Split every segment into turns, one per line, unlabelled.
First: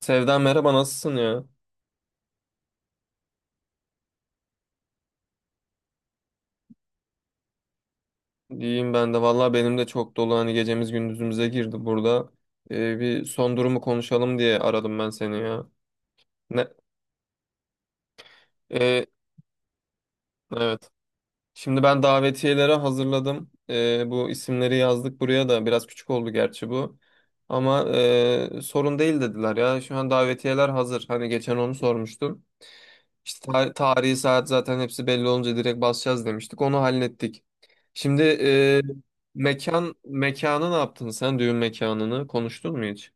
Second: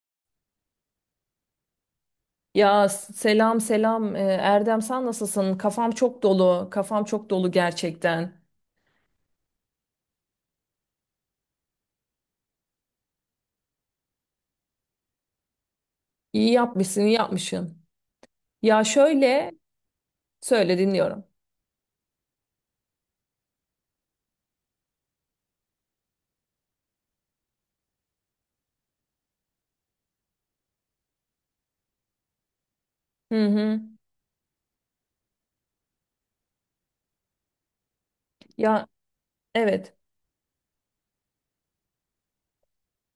Sevda merhaba nasılsın ya?
Ya, selam selam. Erdem, sen nasılsın? Kafam çok dolu. Kafam çok dolu gerçekten.
İyiyim ben de. Vallahi benim de çok dolu hani gecemiz gündüzümüze girdi burada. Bir son durumu konuşalım diye aradım ben seni ya.
İyi
Ne?
yapmışsın, iyi yapmışsın. Ya,
Ee,
söyle,
evet.
dinliyorum.
Şimdi ben davetiyeleri hazırladım. Bu isimleri yazdık buraya da. Biraz küçük oldu gerçi bu. Ama sorun değil dediler ya. Şu an davetiyeler hazır. Hani geçen onu sormuştum.
Hı
İşte
hı.
tarihi saat zaten hepsi belli olunca direkt basacağız demiştik. Onu hallettik. Şimdi
Ya, evet.
mekanı ne yaptın sen? Düğün mekanını konuştun mu hiç?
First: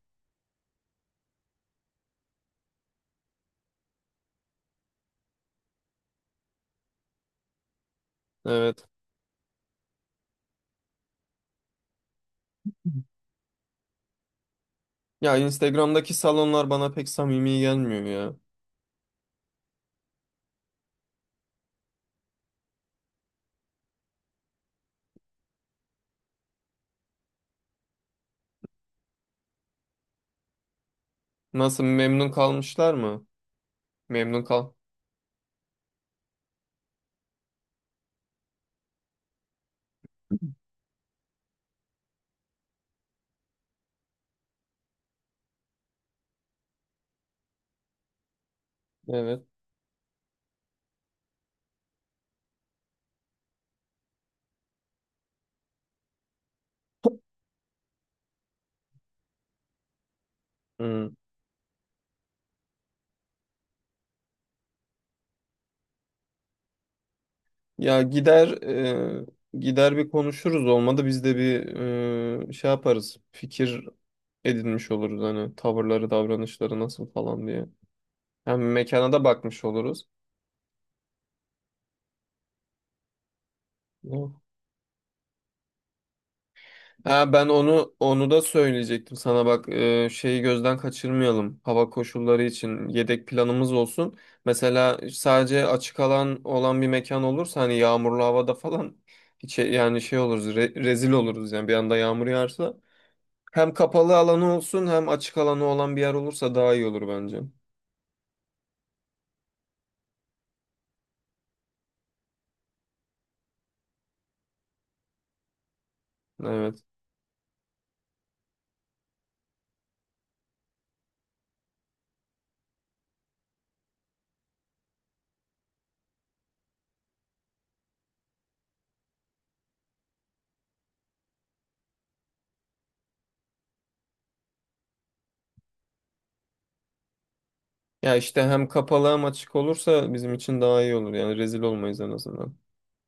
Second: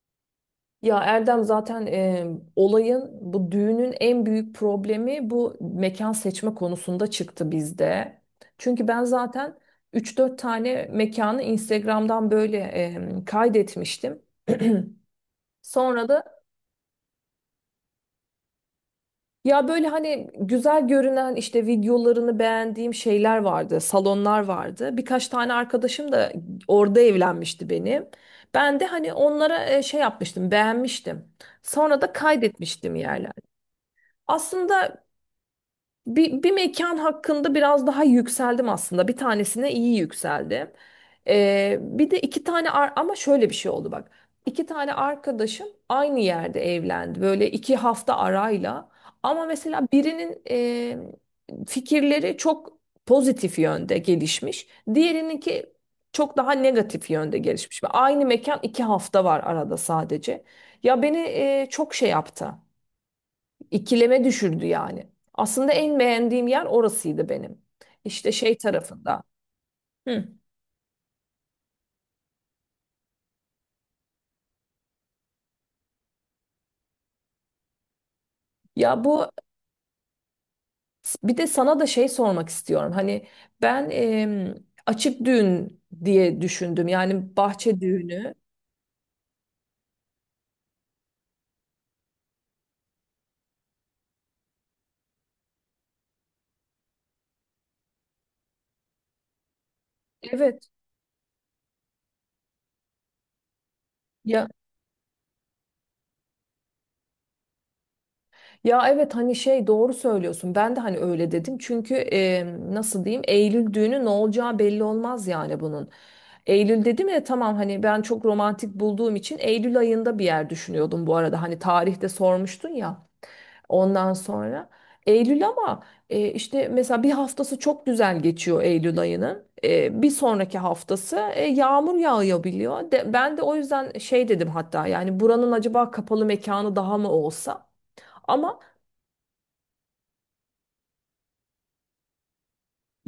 Ya Erdem, zaten bu düğünün en büyük problemi bu mekan seçme konusunda çıktı bizde.
Evet.
Çünkü ben zaten üç dört tane mekanı Instagram'dan böyle kaydetmiştim.
Ya
Sonra
Instagram'daki
da
salonlar bana pek samimi gelmiyor ya.
Ya böyle hani güzel görünen işte videolarını beğendiğim şeyler vardı, salonlar vardı. Birkaç tane arkadaşım da orada evlenmişti benim. Ben de hani onlara şey yapmıştım, beğenmiştim.
Nasıl
Sonra da
memnun kalmışlar
kaydetmiştim
mı?
yerler.
Memnun kal.
Aslında bir mekan hakkında biraz daha yükseldim aslında. Bir tanesine iyi yükseldim. Bir de iki tane ama şöyle bir şey oldu bak. İki tane arkadaşım aynı yerde evlendi. Böyle 2 hafta arayla.
Evet.
Ama mesela birinin fikirleri çok pozitif yönde gelişmiş. Diğerininki çok daha negatif yönde gelişmiş. Ve aynı mekan, 2 hafta var arada sadece. Ya
Hı.
beni çok şey yaptı. İkileme düşürdü yani. Aslında en beğendiğim yer orasıydı benim.
Ya
İşte
gider
şey tarafında.
e, gider bir
Hı.
konuşuruz, olmadı biz de bir şey yaparız. Fikir edinmiş oluruz hani tavırları, davranışları nasıl falan diye. Hem
Ya
mekana da
bu,
bakmış oluruz.
bir de sana da şey sormak istiyorum. Hani ben
Hı.
açık düğün diye düşündüm.
Ha,
Yani
ben
bahçe
onu
düğünü.
da söyleyecektim sana bak, şeyi gözden kaçırmayalım, hava koşulları için yedek planımız olsun. Mesela sadece açık alan olan bir mekan olursa hani yağmurlu havada falan hiç, yani şey oluruz,
Evet.
rezil oluruz yani bir anda yağmur yağarsa. Hem kapalı
Ya,
alanı olsun hem açık alanı olan bir yer olursa daha iyi olur bence.
Evet hani şey, doğru söylüyorsun. Ben de hani öyle dedim. Çünkü nasıl diyeyim, Eylül düğünü ne olacağı belli olmaz yani bunun.
Evet.
Eylül dedim ya, tamam hani ben çok romantik bulduğum için Eylül ayında bir yer düşünüyordum bu arada. Hani tarihte sormuştun ya ondan sonra. Eylül, ama işte mesela bir haftası çok güzel geçiyor Eylül ayının. Bir sonraki haftası yağmur yağabiliyor. Ben de o yüzden şey dedim hatta, yani buranın acaba kapalı mekanı daha mı olsa?
Ya işte
Ama
hem kapalı hem açık olursa bizim için daha iyi olur yani, rezil olmayız en azından.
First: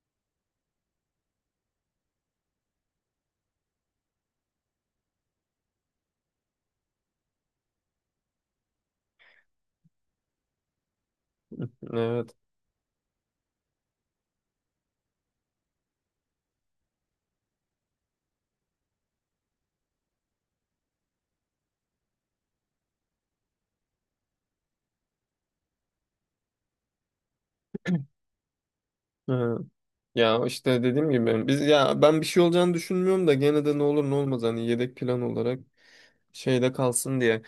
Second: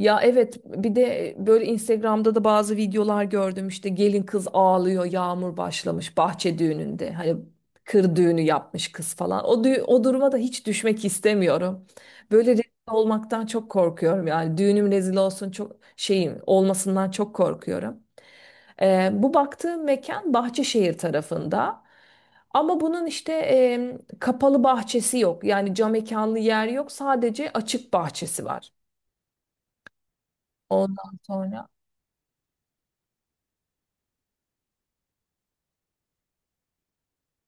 Ya, evet, bir de böyle Instagram'da da bazı videolar gördüm, işte gelin kız ağlıyor, yağmur başlamış bahçe düğününde, hani kır düğünü yapmış kız falan, o duruma da hiç düşmek istemiyorum.
Evet.
Böyle rezil olmaktan çok korkuyorum yani, düğünüm rezil olsun, çok şeyim olmasından çok korkuyorum. Bu baktığım mekan Bahçeşehir tarafında. Ama bunun işte kapalı bahçesi yok. Yani cam mekanlı yer yok. Sadece açık bahçesi var.
Evet. Ya işte dediğim
Ondan
gibi biz,
sonra
ya ben bir şey olacağını düşünmüyorum da gene de ne olur ne olmaz, hani yedek plan olarak şeyde kalsın diye.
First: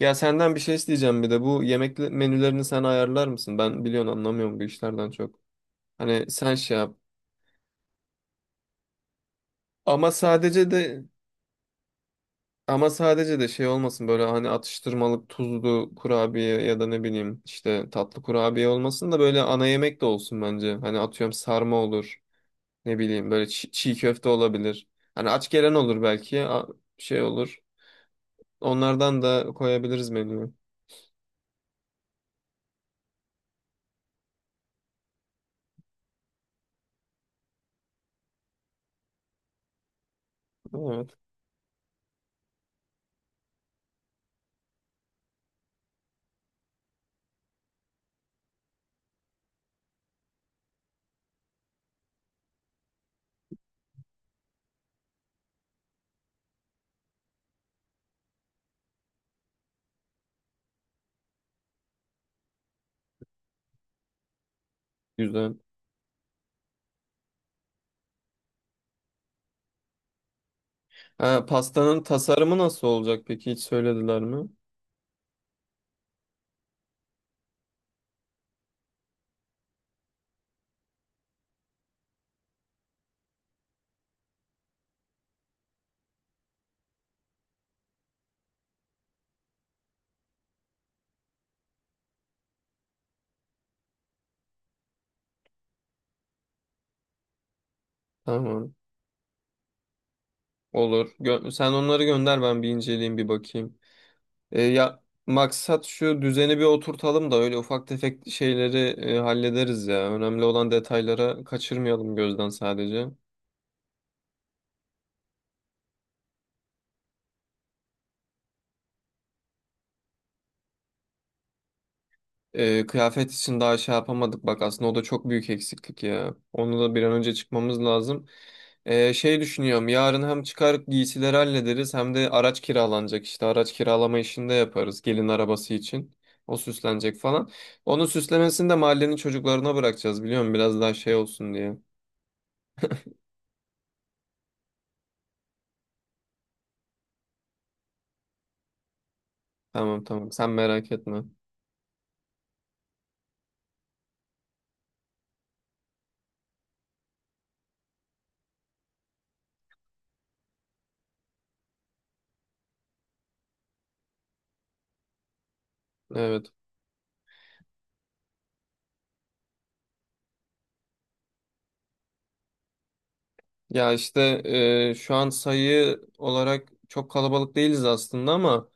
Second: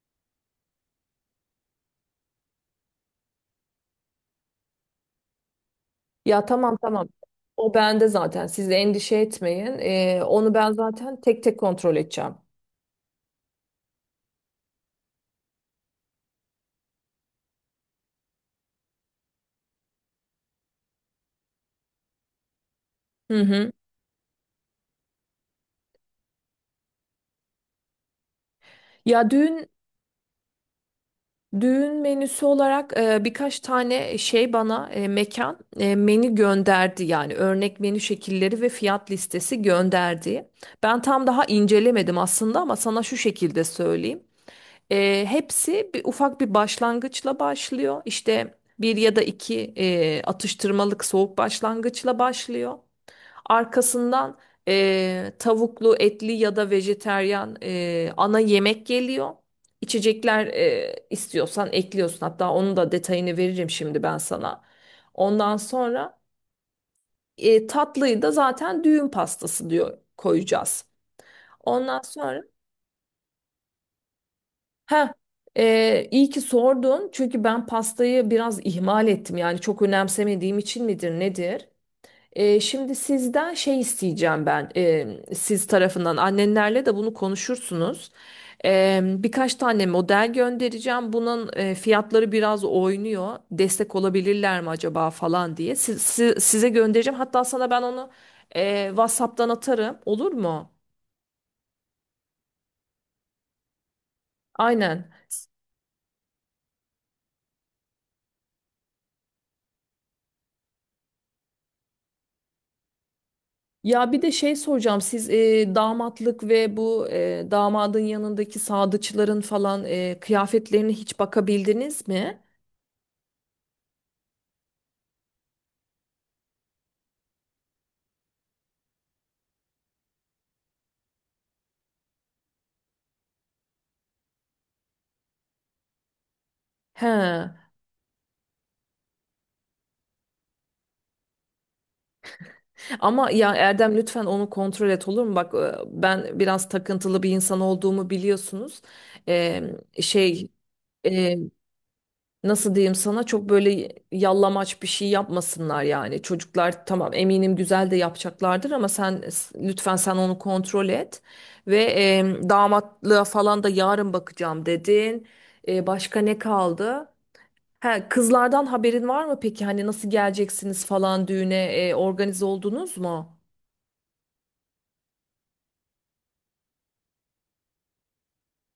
Ya senden bir şey isteyeceğim bir de, bu yemek menülerini sen ayarlar mısın? Ben biliyorsun anlamıyorum bu işlerden çok. Hani
ya
sen şey
tamam,
yap.
tamam. O bende zaten. Siz de endişe etmeyin.
Ama
Onu
sadece
ben
de
zaten tek tek kontrol edeceğim.
ama sadece de şey olmasın, böyle hani atıştırmalık tuzlu kurabiye ya da ne bileyim işte tatlı kurabiye olmasın da böyle ana yemek de olsun bence. Hani atıyorum sarma olur. Ne bileyim
Hı
böyle
hı.
çiğ köfte olabilir. Hani aç gelen olur belki. Şey olur. Onlardan
Ya
da
düğün
koyabiliriz menüye.
Düğün menüsü olarak birkaç tane şey bana e, mekan menü gönderdi, yani örnek menü şekilleri ve fiyat listesi gönderdi. Ben
Evet.
tam daha incelemedim aslında, ama sana şu şekilde söyleyeyim. Hepsi bir ufak bir başlangıçla başlıyor. İşte bir ya da iki atıştırmalık soğuk başlangıçla başlıyor. Arkasından tavuklu, etli ya da vejeteryan ana yemek geliyor. İçecekler istiyorsan ekliyorsun. Hatta onun da detayını veririm şimdi ben sana.
Güzel.
Ondan sonra tatlıyı da zaten düğün pastası diyor, koyacağız.
Ha,
Ondan
pastanın
sonra,
tasarımı nasıl olacak peki? Hiç söylediler mi?
ha, iyi ki sordun çünkü ben pastayı biraz ihmal ettim yani, çok önemsemediğim için midir nedir? Şimdi sizden şey isteyeceğim ben, siz tarafından annenlerle de bunu konuşursunuz. Birkaç tane model göndereceğim. Bunun fiyatları biraz oynuyor. Destek olabilirler mi acaba falan diye. Size göndereceğim. Hatta sana ben onu
Tamam.
WhatsApp'tan atarım. Olur mu?
Olur. Sen onları gönder, ben bir inceleyeyim bir bakayım. Ya
Aynen.
maksat şu düzeni bir oturtalım da öyle ufak tefek şeyleri hallederiz ya. Önemli olan detaylara kaçırmayalım gözden sadece.
Ya, bir de şey soracağım. Siz damatlık ve bu damadın yanındaki sadıçların falan kıyafetlerine hiç bakabildiniz mi?
Kıyafet için daha şey yapamadık bak aslında, o da çok büyük eksiklik ya. Onu da bir an önce çıkmamız lazım. Şey düşünüyorum, yarın hem çıkar giysileri hallederiz hem de araç kiralanacak, işte araç kiralama işini de yaparız gelin arabası için. O süslenecek
He.
falan. Onun süslemesini de mahallenin çocuklarına bırakacağız, biliyor musun? Biraz daha şey olsun diye.
Ama ya Erdem, lütfen onu kontrol et, olur mu? Bak ben biraz takıntılı bir insan olduğumu biliyorsunuz. Ee,
Tamam tamam, sen
Şey,
merak etme.
e, nasıl diyeyim sana, çok böyle yallamaç bir şey yapmasınlar yani. Çocuklar tamam, eminim güzel de yapacaklardır, ama sen lütfen, sen onu kontrol et. Ve damatlığa falan da yarın bakacağım dedin. Başka ne
Evet.
kaldı? Ha, kızlardan haberin var mı peki? Hani nasıl geleceksiniz falan düğüne, organize oldunuz mu?
Ya işte şu an sayı olarak çok kalabalık değiliz aslında, ama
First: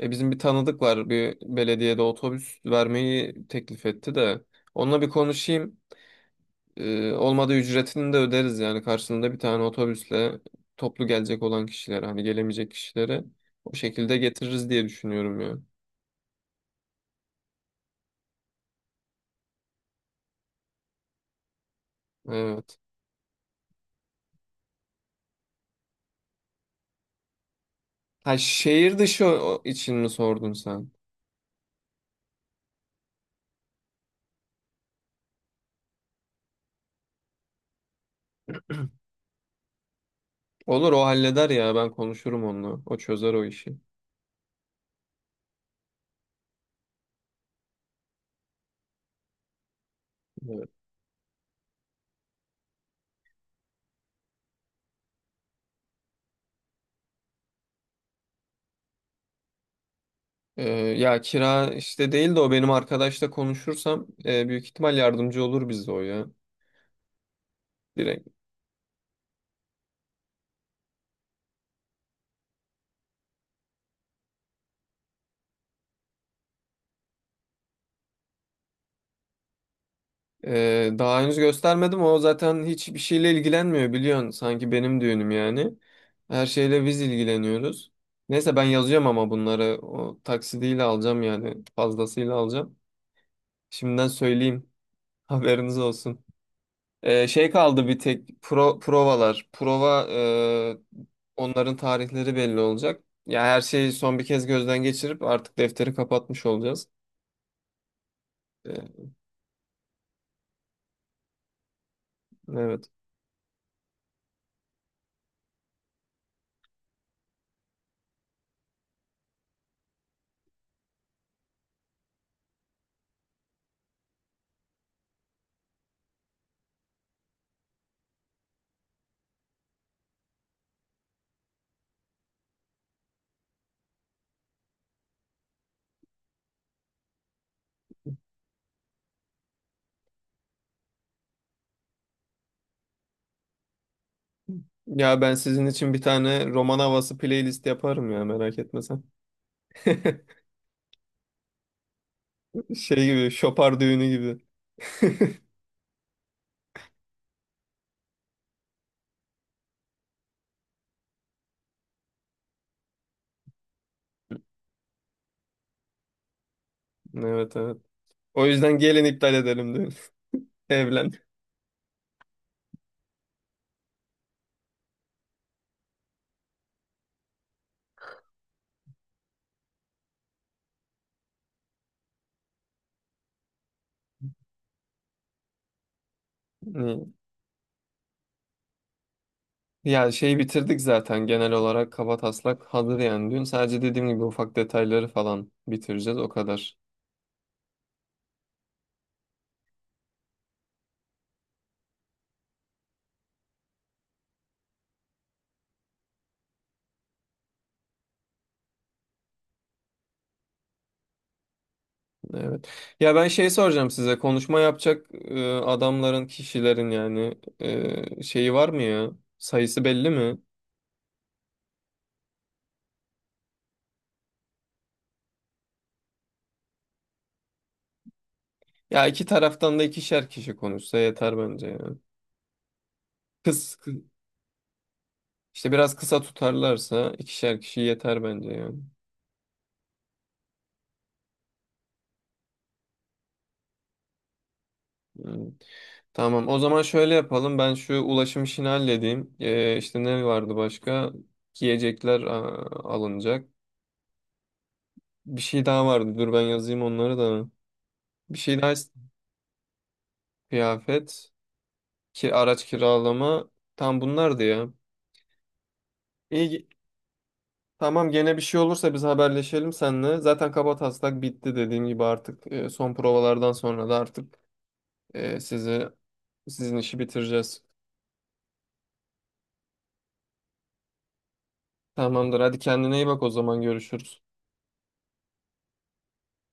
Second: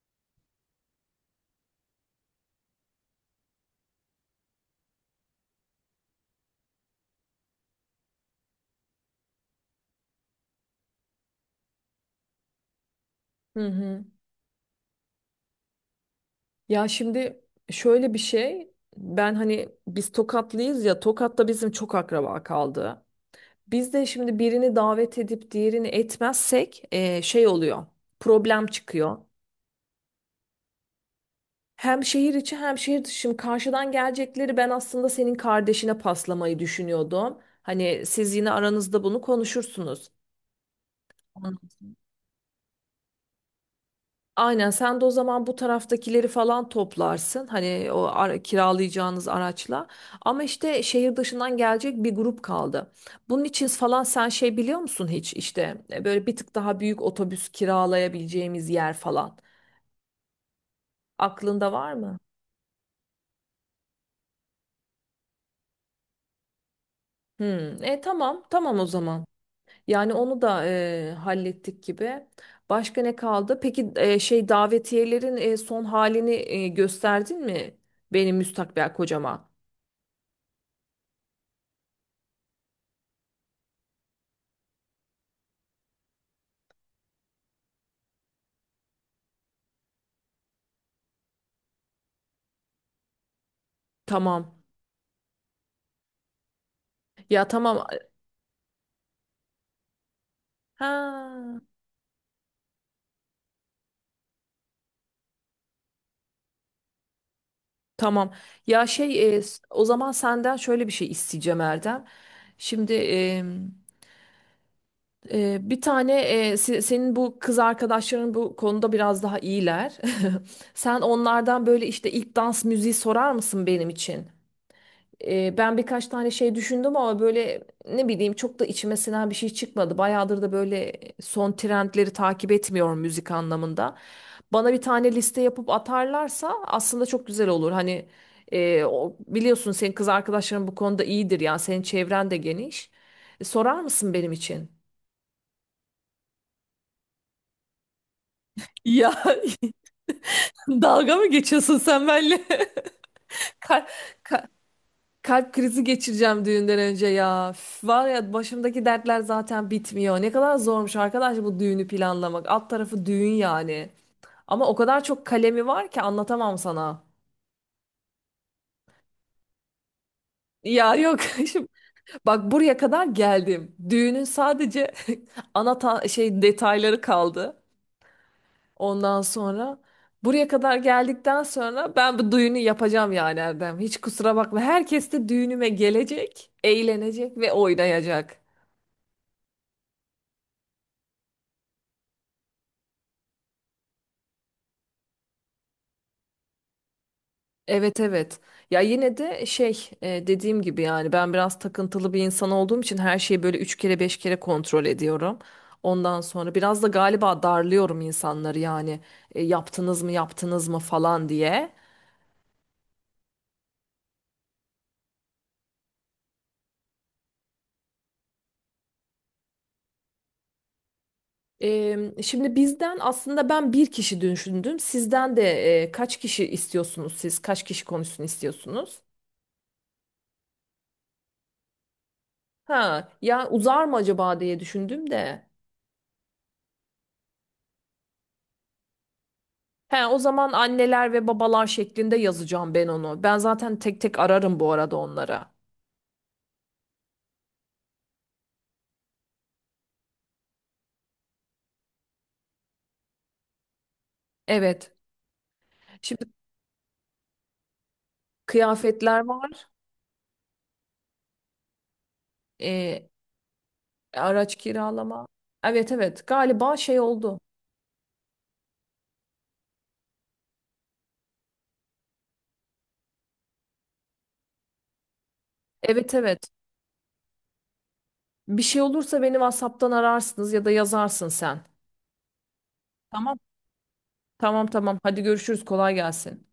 Bizim bir tanıdık var, bir belediyede otobüs vermeyi teklif etti de onunla bir konuşayım. Olmadı ücretini de öderiz yani karşılığında, bir tane otobüsle toplu gelecek olan kişilere, hani gelemeyecek kişilere
Hı
o
hı.
şekilde getiririz diye düşünüyorum ya.
Ya şimdi şöyle bir şey, ben hani biz Tokatlıyız ya, Tokat'ta bizim çok akraba
Evet.
kaldı. Biz de şimdi birini davet edip diğerini etmezsek şey oluyor,
Ha,
problem
şehir
çıkıyor.
dışı o için mi sordun sen?
Hem şehir içi hem şehir dışı. Şimdi karşıdan gelecekleri ben aslında senin kardeşine paslamayı düşünüyordum. Hani siz yine aranızda bunu konuşursunuz.
Olur, o halleder ya, ben
Anladım.
konuşurum onunla. O çözer o işi.
Aynen, sen de o zaman bu taraftakileri falan toplarsın hani kiralayacağınız araçla, ama
Evet.
işte şehir dışından gelecek bir grup kaldı. Bunun için falan sen şey biliyor musun hiç, işte böyle bir tık daha büyük otobüs kiralayabileceğimiz yer falan
Ya
aklında
kira
var
işte
mı?
değil de, o benim arkadaşla konuşursam büyük ihtimal yardımcı olur bize o ya.
Hmm,
Direkt.
tamam, tamam, o zaman yani onu da hallettik gibi. Başka ne kaldı? Peki şey, davetiyelerin son halini gösterdin mi benim müstakbel kocama?
Daha henüz göstermedim. O zaten hiçbir şeyle ilgilenmiyor biliyorsun. Sanki benim düğünüm yani. Her şeyle biz ilgileniyoruz. Neyse, ben yazacağım ama bunları o taksidiyle alacağım yani, fazlasıyla alacağım. Şimdiden
Tamam.
söyleyeyim. Haberiniz olsun. Ee,
Ya,
şey
tamam.
kaldı bir tek, provalar. Prova e,
Ha,
onların tarihleri belli olacak. Ya her şeyi son bir kez gözden geçirip artık defteri kapatmış olacağız.
tamam. Ya
Ee,
şey, o zaman senden şöyle bir şey isteyeceğim Erdem.
evet.
Şimdi bir tane, senin bu kız arkadaşların bu konuda biraz daha iyiler. Sen onlardan böyle işte ilk dans müziği sorar mısın benim için? Ben birkaç tane şey düşündüm, ama böyle ne bileyim çok da içime sinen bir şey çıkmadı. Bayağıdır da böyle son trendleri takip etmiyorum müzik anlamında. Bana bir tane liste yapıp atarlarsa aslında çok güzel olur. Hani biliyorsun senin kız arkadaşların bu konuda iyidir yani, senin çevren de geniş. Sorar mısın benim için?
Ya ben sizin için bir tane roman havası playlist yaparım ya, merak etme sen.
Ya, dalga mı geçiyorsun sen benimle?
Şey gibi, şopar
Ka-
düğünü gibi.
ka- Kalp krizi geçireceğim düğünden önce ya. Üf, var ya, başımdaki dertler zaten bitmiyor. Ne kadar zormuş arkadaş bu düğünü planlamak. Alt tarafı düğün yani. Ama o kadar çok kalemi var ki, anlatamam sana.
Evet evet. O yüzden gelin iptal edelim düğünü.
Ya,
Evlen.
yok, şimdi bak buraya kadar geldim. Düğünün sadece şey detayları kaldı. Ondan sonra buraya kadar geldikten sonra ben bu düğünü yapacağım yani Erdem. Hiç kusura bakma. Herkes de düğünüme gelecek,
İyi.
eğlenecek ve oynayacak.
Ya şeyi bitirdik zaten, genel olarak kabataslak hazır yani düğün. Sadece dediğim gibi ufak detayları falan bitireceğiz o kadar.
Evet, evet. Ya, yine de şey, dediğim gibi yani, ben biraz takıntılı bir insan olduğum için her şeyi böyle üç kere beş kere kontrol ediyorum. Ondan sonra biraz da galiba darlıyorum insanları yani, yaptınız mı, yaptınız mı falan diye.
Evet. Ya ben şey soracağım size, konuşma yapacak adamların, kişilerin yani, şeyi var mı ya? Sayısı belli mi?
Şimdi bizden aslında ben bir kişi düşündüm. Sizden de kaç kişi istiyorsunuz siz? Kaç kişi konuşsun istiyorsunuz?
Ya iki taraftan da ikişer kişi konuşsa yeter bence ya.
Ha, ya
Kız,
uzar mı
kı-
acaba diye düşündüm de.
işte biraz kısa tutarlarsa ikişer kişi yeter bence yani.
He, o zaman anneler ve babalar şeklinde yazacağım ben onu. Ben zaten tek tek ararım bu arada
Hmm.
onlara.
Tamam, o zaman şöyle yapalım, ben şu ulaşım işini halledeyim. İşte ne vardı başka? Yiyecekler alınacak.
Evet.
Bir şey daha vardı,
Şimdi
dur ben yazayım onları da. Bir şey daha
kıyafetler var.
kıyafet, ki araç
Ee,
kiralama, tam bunlardı
araç
ya.
kiralama. Evet, evet.
İyi,
Galiba şey oldu.
tamam, gene bir şey olursa biz haberleşelim seninle. Zaten kabataslak bitti dediğim gibi, artık son provalardan sonra da artık Ee, sizi
Evet, evet.
sizin işi bitireceğiz.
Bir şey olursa beni WhatsApp'tan ararsınız ya da yazarsın sen.
Tamamdır. Hadi kendine iyi bak, o
Tamam.
zaman görüşürüz.
Tamam, tamam. Hadi görüşürüz. Kolay gelsin.